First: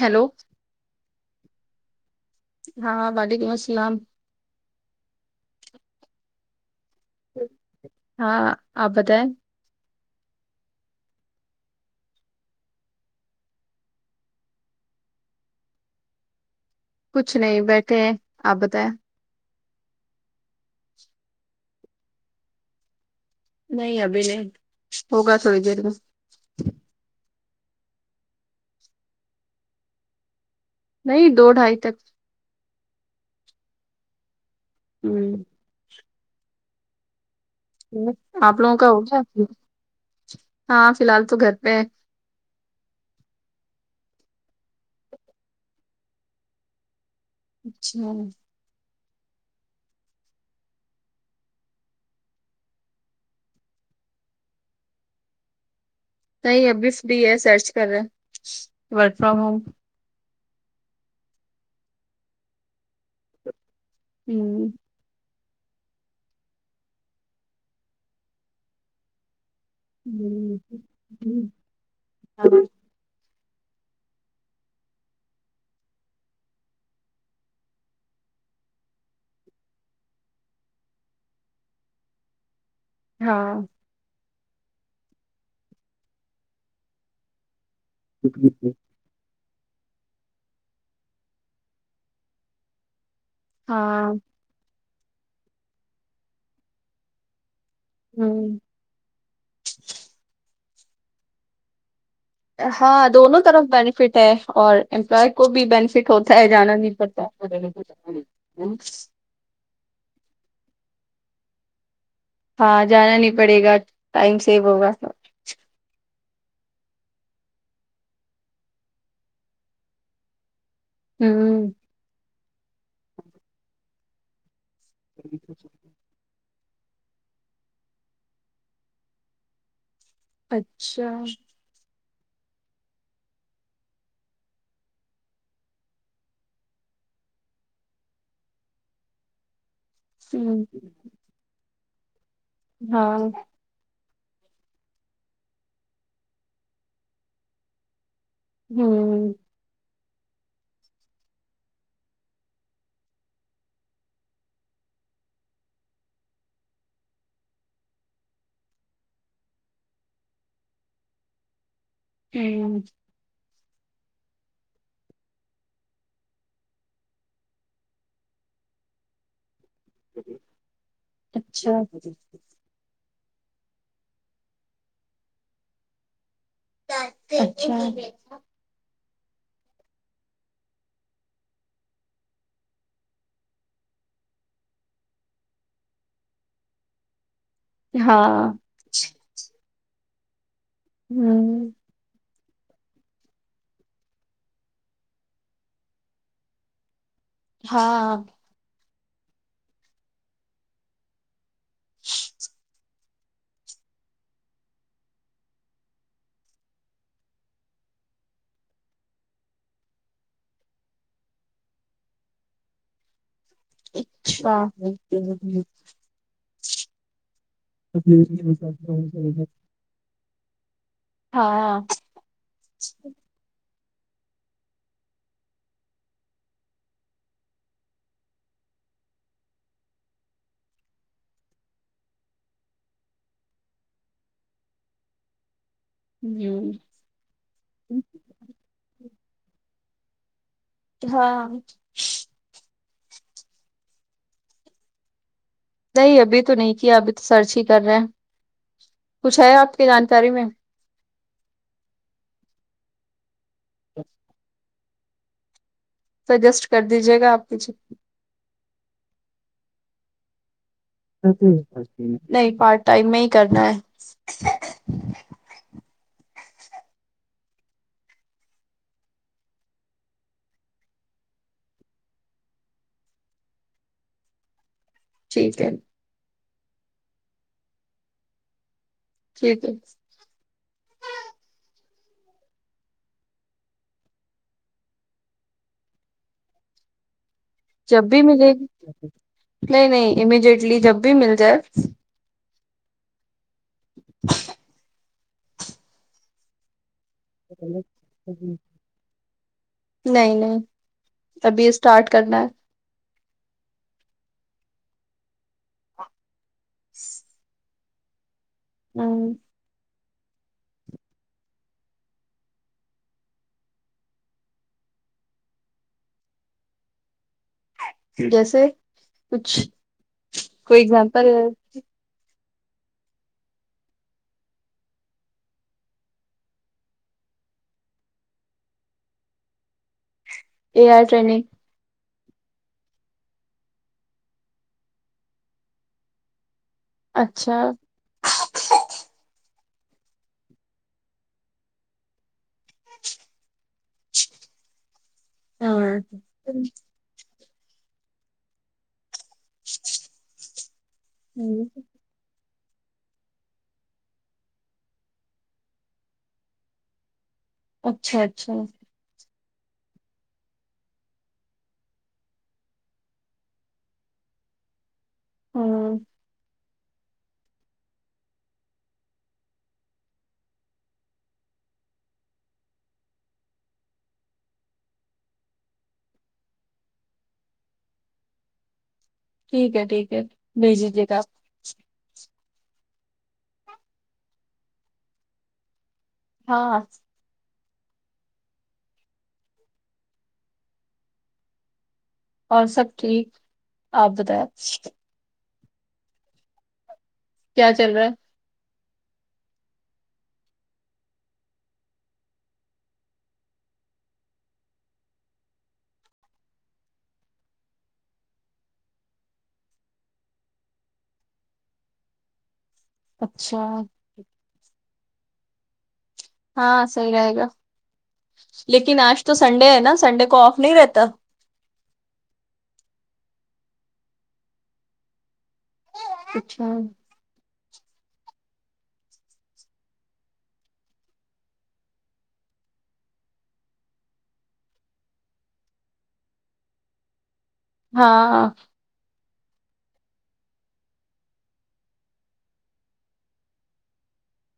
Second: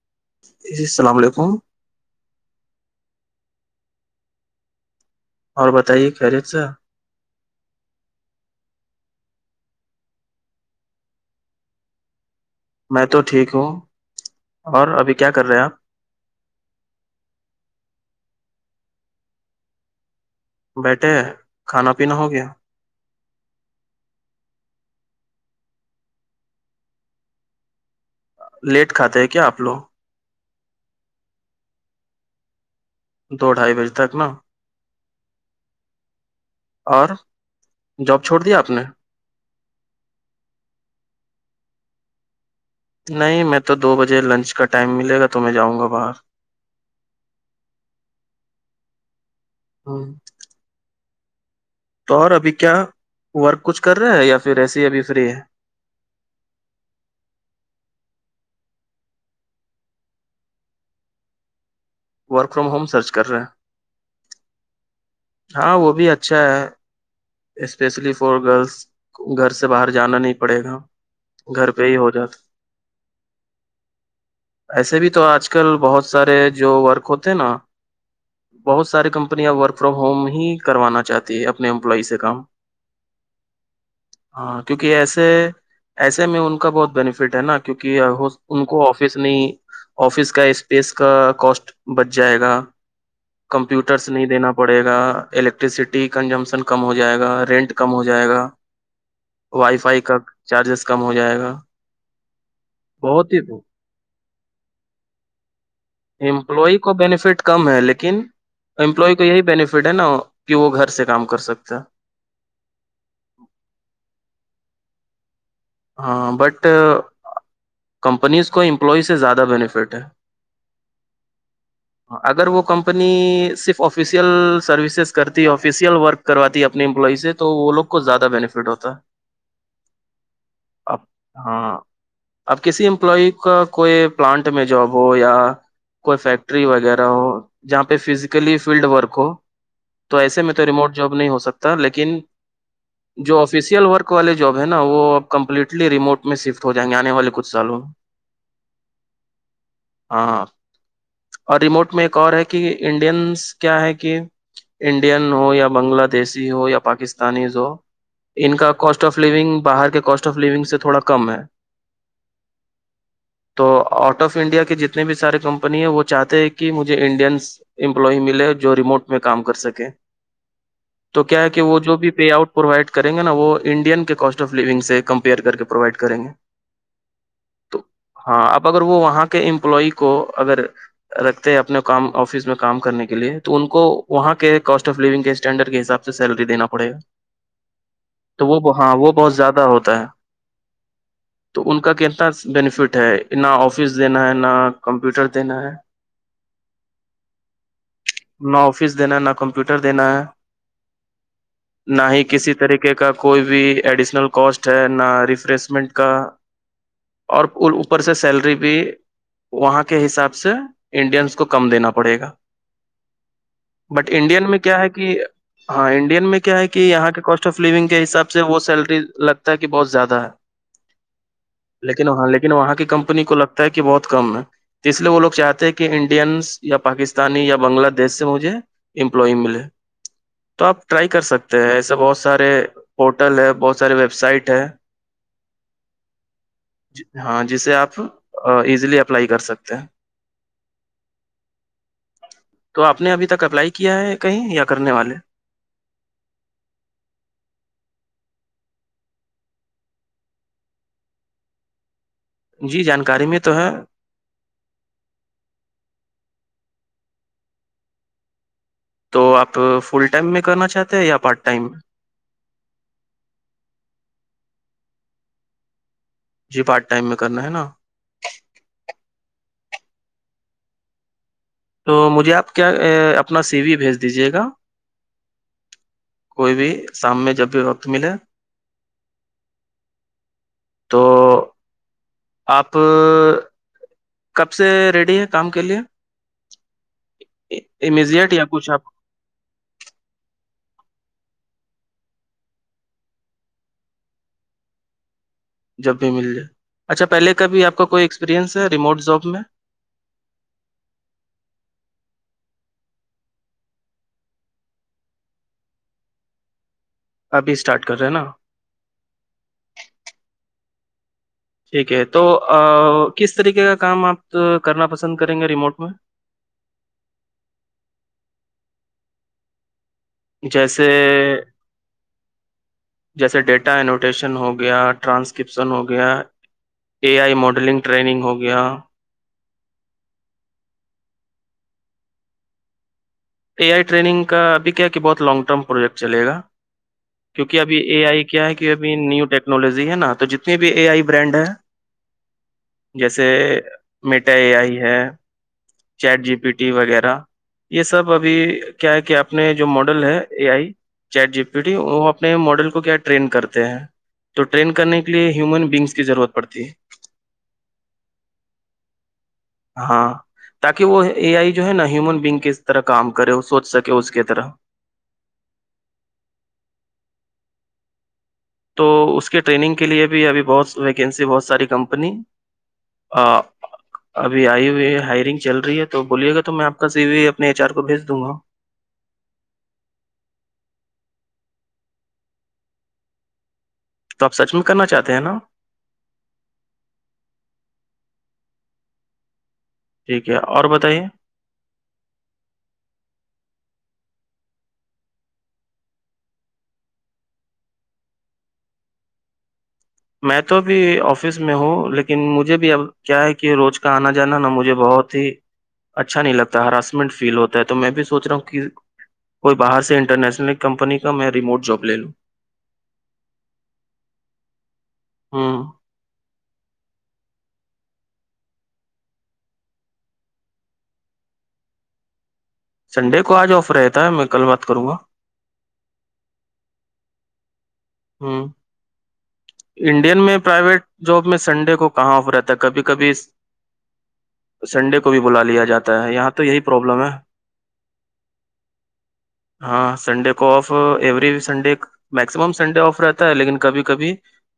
hello السلام علیکم ہاں وعلیکم السلام اور بتائیے خرییت سا ہاں آبد میں تو ٹھیک ہوں اور ابھی کیا کر رہے آپ کچھ نہیں بیٹھے ابتا بیٹھے کھانا پینا ہو گیا نہیں ابھی نہیں ہوگا تھوڑی دیر میں لیٹ کھاتے ہے کیا آپ لوگ نہیں دو ڈھائی تک دو ڈھائی بجے تک نا ہوں اور جاب چھوڑ دیا آپ لوگوں نے کا ہوگیا ہاں فی الحال تو گھر پہ نہیں میں تو دو بجے لنچ کا ٹائم ملے گا تو میں جاؤں گا باہر اچھا ہاں تو اور ابھی کیا ورک کچھ کر رہا ہے یا پھر ایسے ہی ابھی فری ہے نہیں ابھی فری ہے سرچ کر رہے work from home work from home search کر رہے ہیں ہوں ہاں وہ بھی اچھا ہے اسپیشلی فار گرلس گھر سے باہر جانا نہیں پڑے گا گھر پہ ہی ہو جاتا روو ایسے بھی تو آج کل بہت سارے جو ورک ہوتے ہیں نا بہت سارے کمپنیاں ورک فرام ہوم ہی کروانا چاہتی ہیں اپنے امپلائی سے کام ہاں ہاں کیونکہ ایسے ایسے میں ان کا بہت بینیفٹ ہے نا کیک ان کو آفس نہیں آفس کا اسپیس کا کوسٹ بچ جائے گا کمپیوٹرس ہاں نہیں دینا پڑے گا الیکٹرسٹی کنجمشن کم ہو جائے گا رینٹ کم ہو ہ جائے گا وائی فائی کا چارجز کم ہو جائے گا ہاں بہت دونوں ہی طرف بینیفٹ ہے اور امپلائے کو بھی بینیفٹ ات ہے جانا امپلائی کو نہیں پتا بینیفٹ کم ہے لیکن امپلائی یہی بینیفٹ ہے نا کہ وہ گھر سے کام کر سکتا ہاں جانا نہیں پڑے گا ٹائم سیو ہوگا س ہاں بٹ کمپنیز کو امپلائی سے زیادہ بینیفٹ ہے ہوں اں اگر وہ کمپنی صرف آفیسیل سروسز کرتی آفیسیل ورک کرواتی ہے اپنی امپلز سے تو وہ لوگ کو زیادہ بینیفٹ ہوتا ا اچھا ہاں اب کسی امپلائی کا کوئی پلانٹ میں جاب ہو یا کوئی فیکٹ ٹری وغیرہ ہو جہاں پہ فزیکلی فیلڈ ورک ہو تو ایسے میں ہوں تو ریموٹ جاب نہیں ہو سکتا لیکن ہاں جو آفس فیشیل ورک والے جوب ہے نا وہ اب کمپلیٹلی ریموٹ میں شفٹ ہو جائیں گے آنے والے کچھ سالوں ہوں ہاں اور ریموٹ میں ایک اور ہے کہ انڈینس کیا ہے کہ انڈین ہو یا بنگلہ دیش ہو یا پاکستانیز ہو ان کا کاسٹ آف لونگ باہر کے کاسٹ آف لونگ سے تھوڑا کم ہے ہ [unintelligible] [inaudible] تو آؤٹ آف انڈیا کے جتنے بھی سارے کمپنی ہے وہ چاہتے ہیں کہ مجھے انڈینس امپلائی ملے جو ریموٹ میں کام کر سکے تو کیا ہے کہ اچھا وہ جو بھی پے آؤٹ پرووائڈ کریں گے نا وہ انڈین کے کاسٹ آف لونگ سے کمپیئر کر کے پرووائڈ کریں گے اچھا تو ہاں اب اگر وہ وہاں کے امپلائی کو اگر رکھتے ہیں اپنے کام آفس میں کام کرنے کے لیے تو ان کو وہاں کے کاسٹ آف لونگ کے اسٹینڈرڈ کے حساب سے سے سیلری دینا پڑے گا تو ہاں وہ ہاں وہ بہت زیادہ ہوتا ہے تو ہوں ان کا کہ انا بینیفٹ ہے نہ آفس دینا ہے نہ کمپیوٹر دینا ہے ہاں نہ آفس دینا ہے نہ کمپیوٹر دینا ہے [inaudible] نہ ہی کسی طریقے کا کوئی بھی ایڈیشنل کوسٹ ہے نہ ریفریشمنٹ کا اور اوپر سے سیلری بھی وہاں کے حساب سے انڈینس کو کم دینا پڑے گا [inaudible] بٹ انڈین میں اچھا کیا ہے کہ ہاں انڈین میں کیا ہے کہ یہاں کے کاسٹ آف لونگ کے حساب سے وہ سیلری لگتا ہے بہت زیادہ ہے ہاں لیکن وہ حالے کے وہاں کی کمپنی کو لگتا ہے کہ بہت کم ہے تو اس لیے وہ لو چاہتے ہیں کہ انڈینس یا پاکستانی یا بنگلہ دیش سے مجھے امپلائی ملے تو آپ ٹرائی کر سکتے ہیں ایسے بہت سارے پورٹل ہے بہت سارے ویب سائٹ ہے [inaudible] ہوں ہاں جسے آپ ایزیلی اپلائی کر سکتے ہیں ہاں تو آپ نے ابھی تک اپلائی کیا ہے کہیں یا کرنے والے نہیں ابھی تو نہیں کیا ابھی تو سرچ ہی کر رہے ہیں کچھ ہے آپ کی جانکاری میں جی جانکاری میں تو ہے سجیسٹ کر دیجیے گا آپ کسی تو آپ فل ٹائم میں کرنا چاہتے [unintelligible] ٹائم نہیں پارٹ ٹائم میں ہی کرنا ہے جی پارٹ ٹائم میں کرنا ہے نا [unintelligible] تو مجھے آپ کیا اپنا سی وی بھیج دیجیے گا ٹھیک ہے کوئی بھی شام میں جب بھی وقت ملے ٹھیک ہے تو آپ کب سے ریڈی ہیں کام کے لیے چبی امیزیٹ یا ملے گی کچھ آپ [unintelligible] نہیں نہیں امیڈیٹلی جب بھی مل جائے [unintelligible] جب بھی مل جائے اچھا پہلے کا بھی آپ کا کوئی ایکسپیریئنس ہے ریموٹ زاب میں نہیں نہیں ابھی اسٹارٹ کرنا ہے [unintelligible] ابھی اسٹارٹ کر رہے ہیں نا ہاں ٹھیک ہے تو کس طریقے کا کام آپ کرنا پسند کریں گے ریموٹ میں جیسے کچھ کوئی جیسے اگزامپل [unintelligible] جیسے ڈیٹا انوٹیشن ہو گیا ٹرانسکپشن ہو گیا اے آئی ماڈلنگ ٹریننگ ہو گیا E R training A I training کا ابھی کیا کہ بہت لانگ ٹرم پروجیکٹ چلے گا اچھا کیونکہ ابھی اے آئی کیا ہے کہ ابھی نیو ٹیکنالوجی ہے نا تو جتنی بھی اے آئی برانڈ ہے جیسے میٹا اے آئی ہے چیٹ جی پی ٹی وغیرہ یہ سب ابھی کیا ہے کہ آپ نے جو ماڈل ہے A I chat G P T وہ اپنے ماڈل کو کیا ٹرین کرتے ہیں تو ٹرین کرنے کے لیے ہیومن بگس کی ضرورت پڑتی ہے اچھا اچھا ہاں تاکہ وہ اے آئی جو ہے نا ہیومن بگ کے طرح کام کرے سوچ سکے اس کی طرح ہاں تو اس کے ٹریننگ کے لیے بھی ابھی بہت ویکینسی بہت ساری کمپنی ہاں ابھی آئی ہوئی ہے ہائرنگ چل رہی ہے تو بولیے گا تو میں آپ کا سی اپنے ایچ آر کو بھیج دوں گا ٹھیک ہے ٹھیک ہے بھیج دیجیے گا آپ تو آپ سچ میں کرنا چاہتے ہیں نا ہاں ٹھیک ہے اور بتائیے اور سب ٹھیک آپ بتیا کیا چل رہا ہے میں تو بھی آفس میں ہوں لیکن مجھے بھی اب کیا ہے کہ روز کا آنا جانا نہا مجھے بہت اچھا نہیں لگتا ہراسمنٹ فیل ہوتا ہے تو میں بھی سوچ رہا ہوں کہ کوئی باہر سے انٹرنیشنل ایک کمپنی کا میں ریموٹ جاب لے لوں اچھا ہاں ہاں صحیح رہے گا لیکن آج تو سنڈے ہے نا سنڈے کو آف نہیں رہتا سنڈے کو آج آفر رہتا ہے میں کل بات کروں گا اچھا ہاں انڈین میں پرائیویٹ جاب میں سنڈے کو کہاں آفر رہتا ہے کبھی کبھی سنڈے کو بھی بلا لیا جاتا ہے یہاں تو یہی پروابلم ہے ہاں ہاں سنڈے کو off every Sunday maximum Sunday off رہتا ہے لیکن کبھی کبھی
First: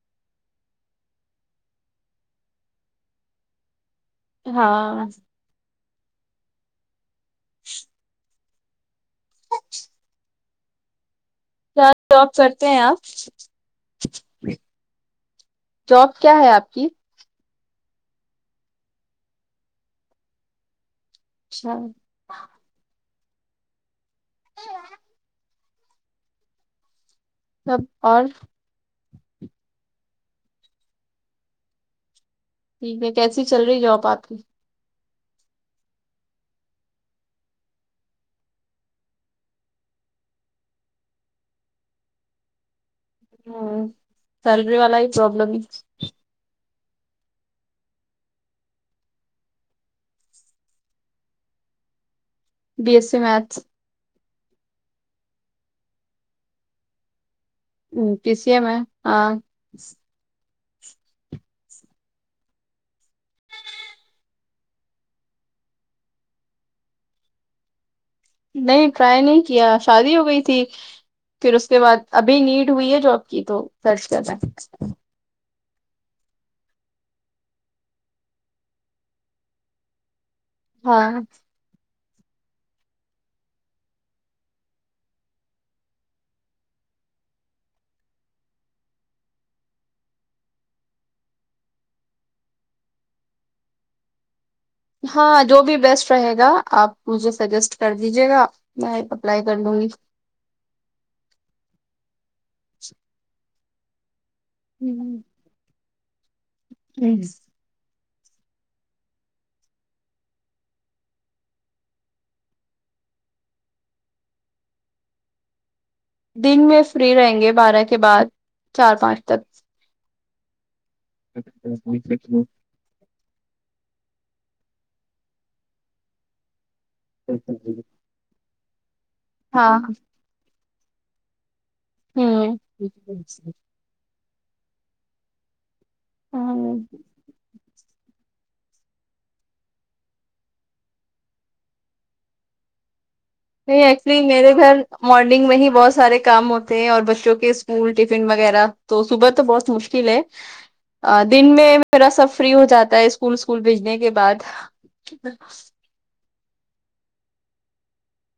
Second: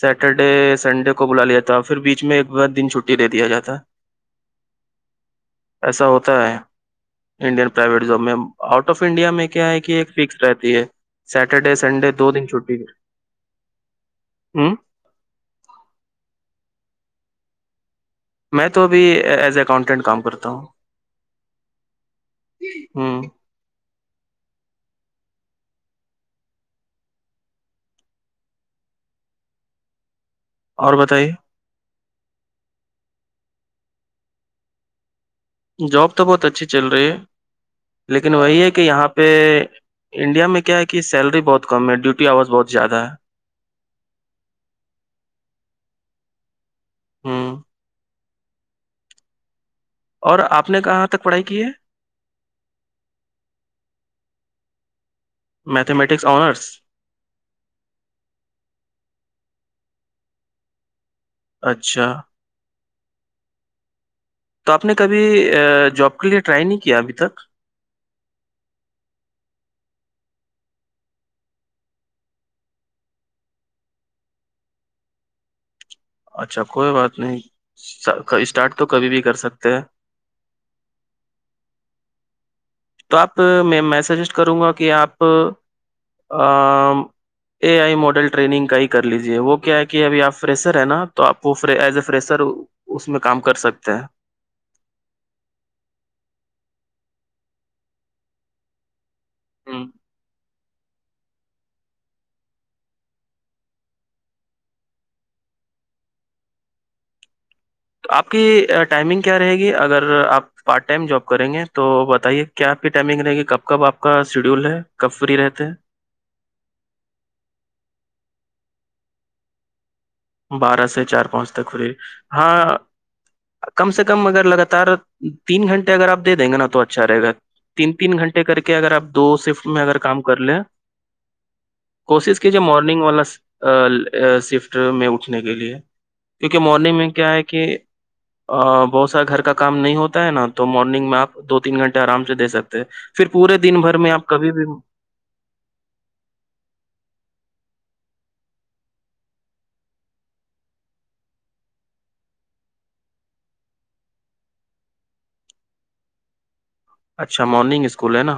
سیٹرڈے سنڈے کو بلا لیا تھا پھر بیچ میں ایک بار دن چھٹی دے دیا جاتا ہاں ایسا ہوتا ہے انڈین پرائیویٹ زوم میں آؤٹ آف انڈیا میں کیا ہے کہ ایک فکس رہتی ہے سیٹرڈے سنڈے جاب دو دن کرتے ہیں آپ ہوں جاب کیا ہے آپ کی میں تو ابھی ایز ا اکاؤنٹینٹ کام کرتا ہوں اچھا ہاں سب اور اور بتائیے ٹھیک ہے کیسی چل رہی جاب آپ کی جاب تو بہت اچھی چل رہی ہے لیکن وہی ہے کہ یہاں پہ انڈیا میں کیا ہے کہ سیلری بہت کم ہے ڈیوٹی آواز بہت زیادہ ہے ہوں سلری والا ہی پروابلم ہی ہاں اور آپ نے کہاں تک پڑھائی کی ہے B S C maths mathematics honours P S E میں ہاں اچھا تو آپ نے کبھی جاب کے لیے ٹرائی نہیں کیا ابھی تک نہیں ٹرائی نہیں کیا شادی ہو گئی تھی پھر اس کے بعد ابھی نیٹ ہوئی ہے جاب کی تو سرچ کردہ اچھا کوئی بات نہیں اسٹارٹ تو کبھی بھی کر سکتے ہیں ہاں تو آپ میں میں سجیسٹ کروں گا کہ آپ اے آئی ماڈل ٹنگ کا ہی کر لیجے وہ کیا ہے کہ اب آپ فریسر ہے نا تو آپ وہ ایز اے فریسر اس میں کام کر سکتے ہیں ہاں جو بھی بیسٹ رہے گا آپ مجھے سجیسٹ کر دیجیے گا اپلائی کر لوں ہوں گی ہوں ہ [inaudible] جی [inaudible] آپ کی ٹائمنگ کیا رہے گی اگر آپ پارٹ ٹائم جاب کریں گے تو بتائیے کیا آپ کی ٹائمنگ رہے گی کب کب آپ کا شیڈیول ہے کب فری رہتے ہیں دن میں فری رہیں گے بارہ کے بعد چار پانچ تک بارہ سے چار پانچ تک ہولی ہاں کم سے کم اگر لگاتار تین گھنٹے اگر آپ دے دیں گے نا تو اچھا رہے گا تین تین گھنٹے کر کے اگر آپ دو سفٹ ہاں میں اگر کام کر لیں کوشش کیجیے مارننگ والا سفٹ میں اٹھنے کے لیے کیونکہ ہ مارننگ میں کیا ہے کہ بہت سارا گھر کا کام نہیں ہوتا ہے نا تو مارننگ میں آپ دو تین گھنٹے آرام سے دے سکتے پھر پورے دن بھر میں آپ کبھی بھی مارنگ میں ہی بہت سارے کام ہوتے ہیں اور بچوں کے اسکول ٹفن وغیرہ تو صبح تو بہت مشکل لے دن میں میرا سب فری ہو جاتا ہے اسکول اسکول بھیجنے کے بعد [inaudible] اچھا مارننگ اسکول ہے نا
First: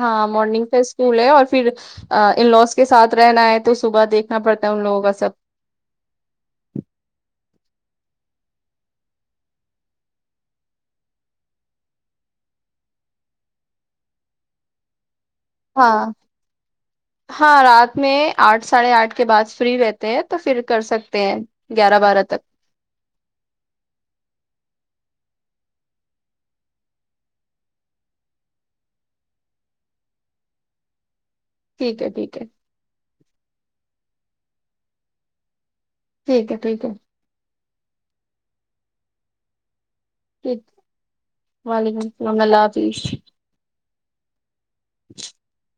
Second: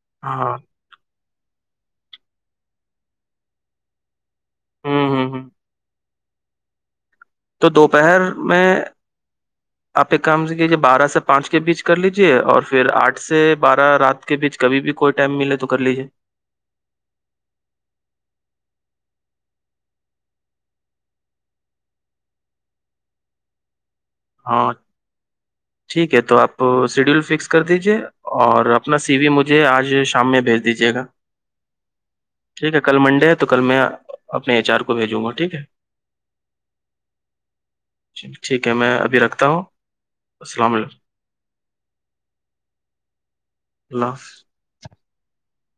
ہاں مارننگ پ اسکول ہے اور پھر ان لوز کے ساتھ رہنا ہے تو صبح دیکھ نا پڑتا ہے ان ہ لوگوں کا ہ سب ہ تو دوپہر میں [inaudible] آپ ایک کام کیجیے بارہ سے پانچ کے بیچ کر لیجے اور پھر آٹھ سے بارہ رات ب بیچ کبھی بھی کوئی ٹائم ملے تو کر ہاں لیجیے ہاں رات میں آٹھ ساڑھے آٹھ کے بعد فری رہتے ہیں تو پھر کر سکتے ہیں گیارہ بارہ تک ہو ٹھیک ہے تو آپ شیڈیول فکس کر دیجیے اور اپنا سی و مجھے آج شام میں بھیج دیجیے گا ٹھیک ہے ٹھیک ہے ٹھیک ہے کل منڈے ہے تو کل میں اپنے ایچ آر کو بھیجوں گا ٹھیک ہے ٹھیک ہے ٹھیک ہے ٹھیک ہے میں ابھی رکھتا ہوں السلام علیکم وعلیکم السلام اللہ حافظ لس [unintelligible]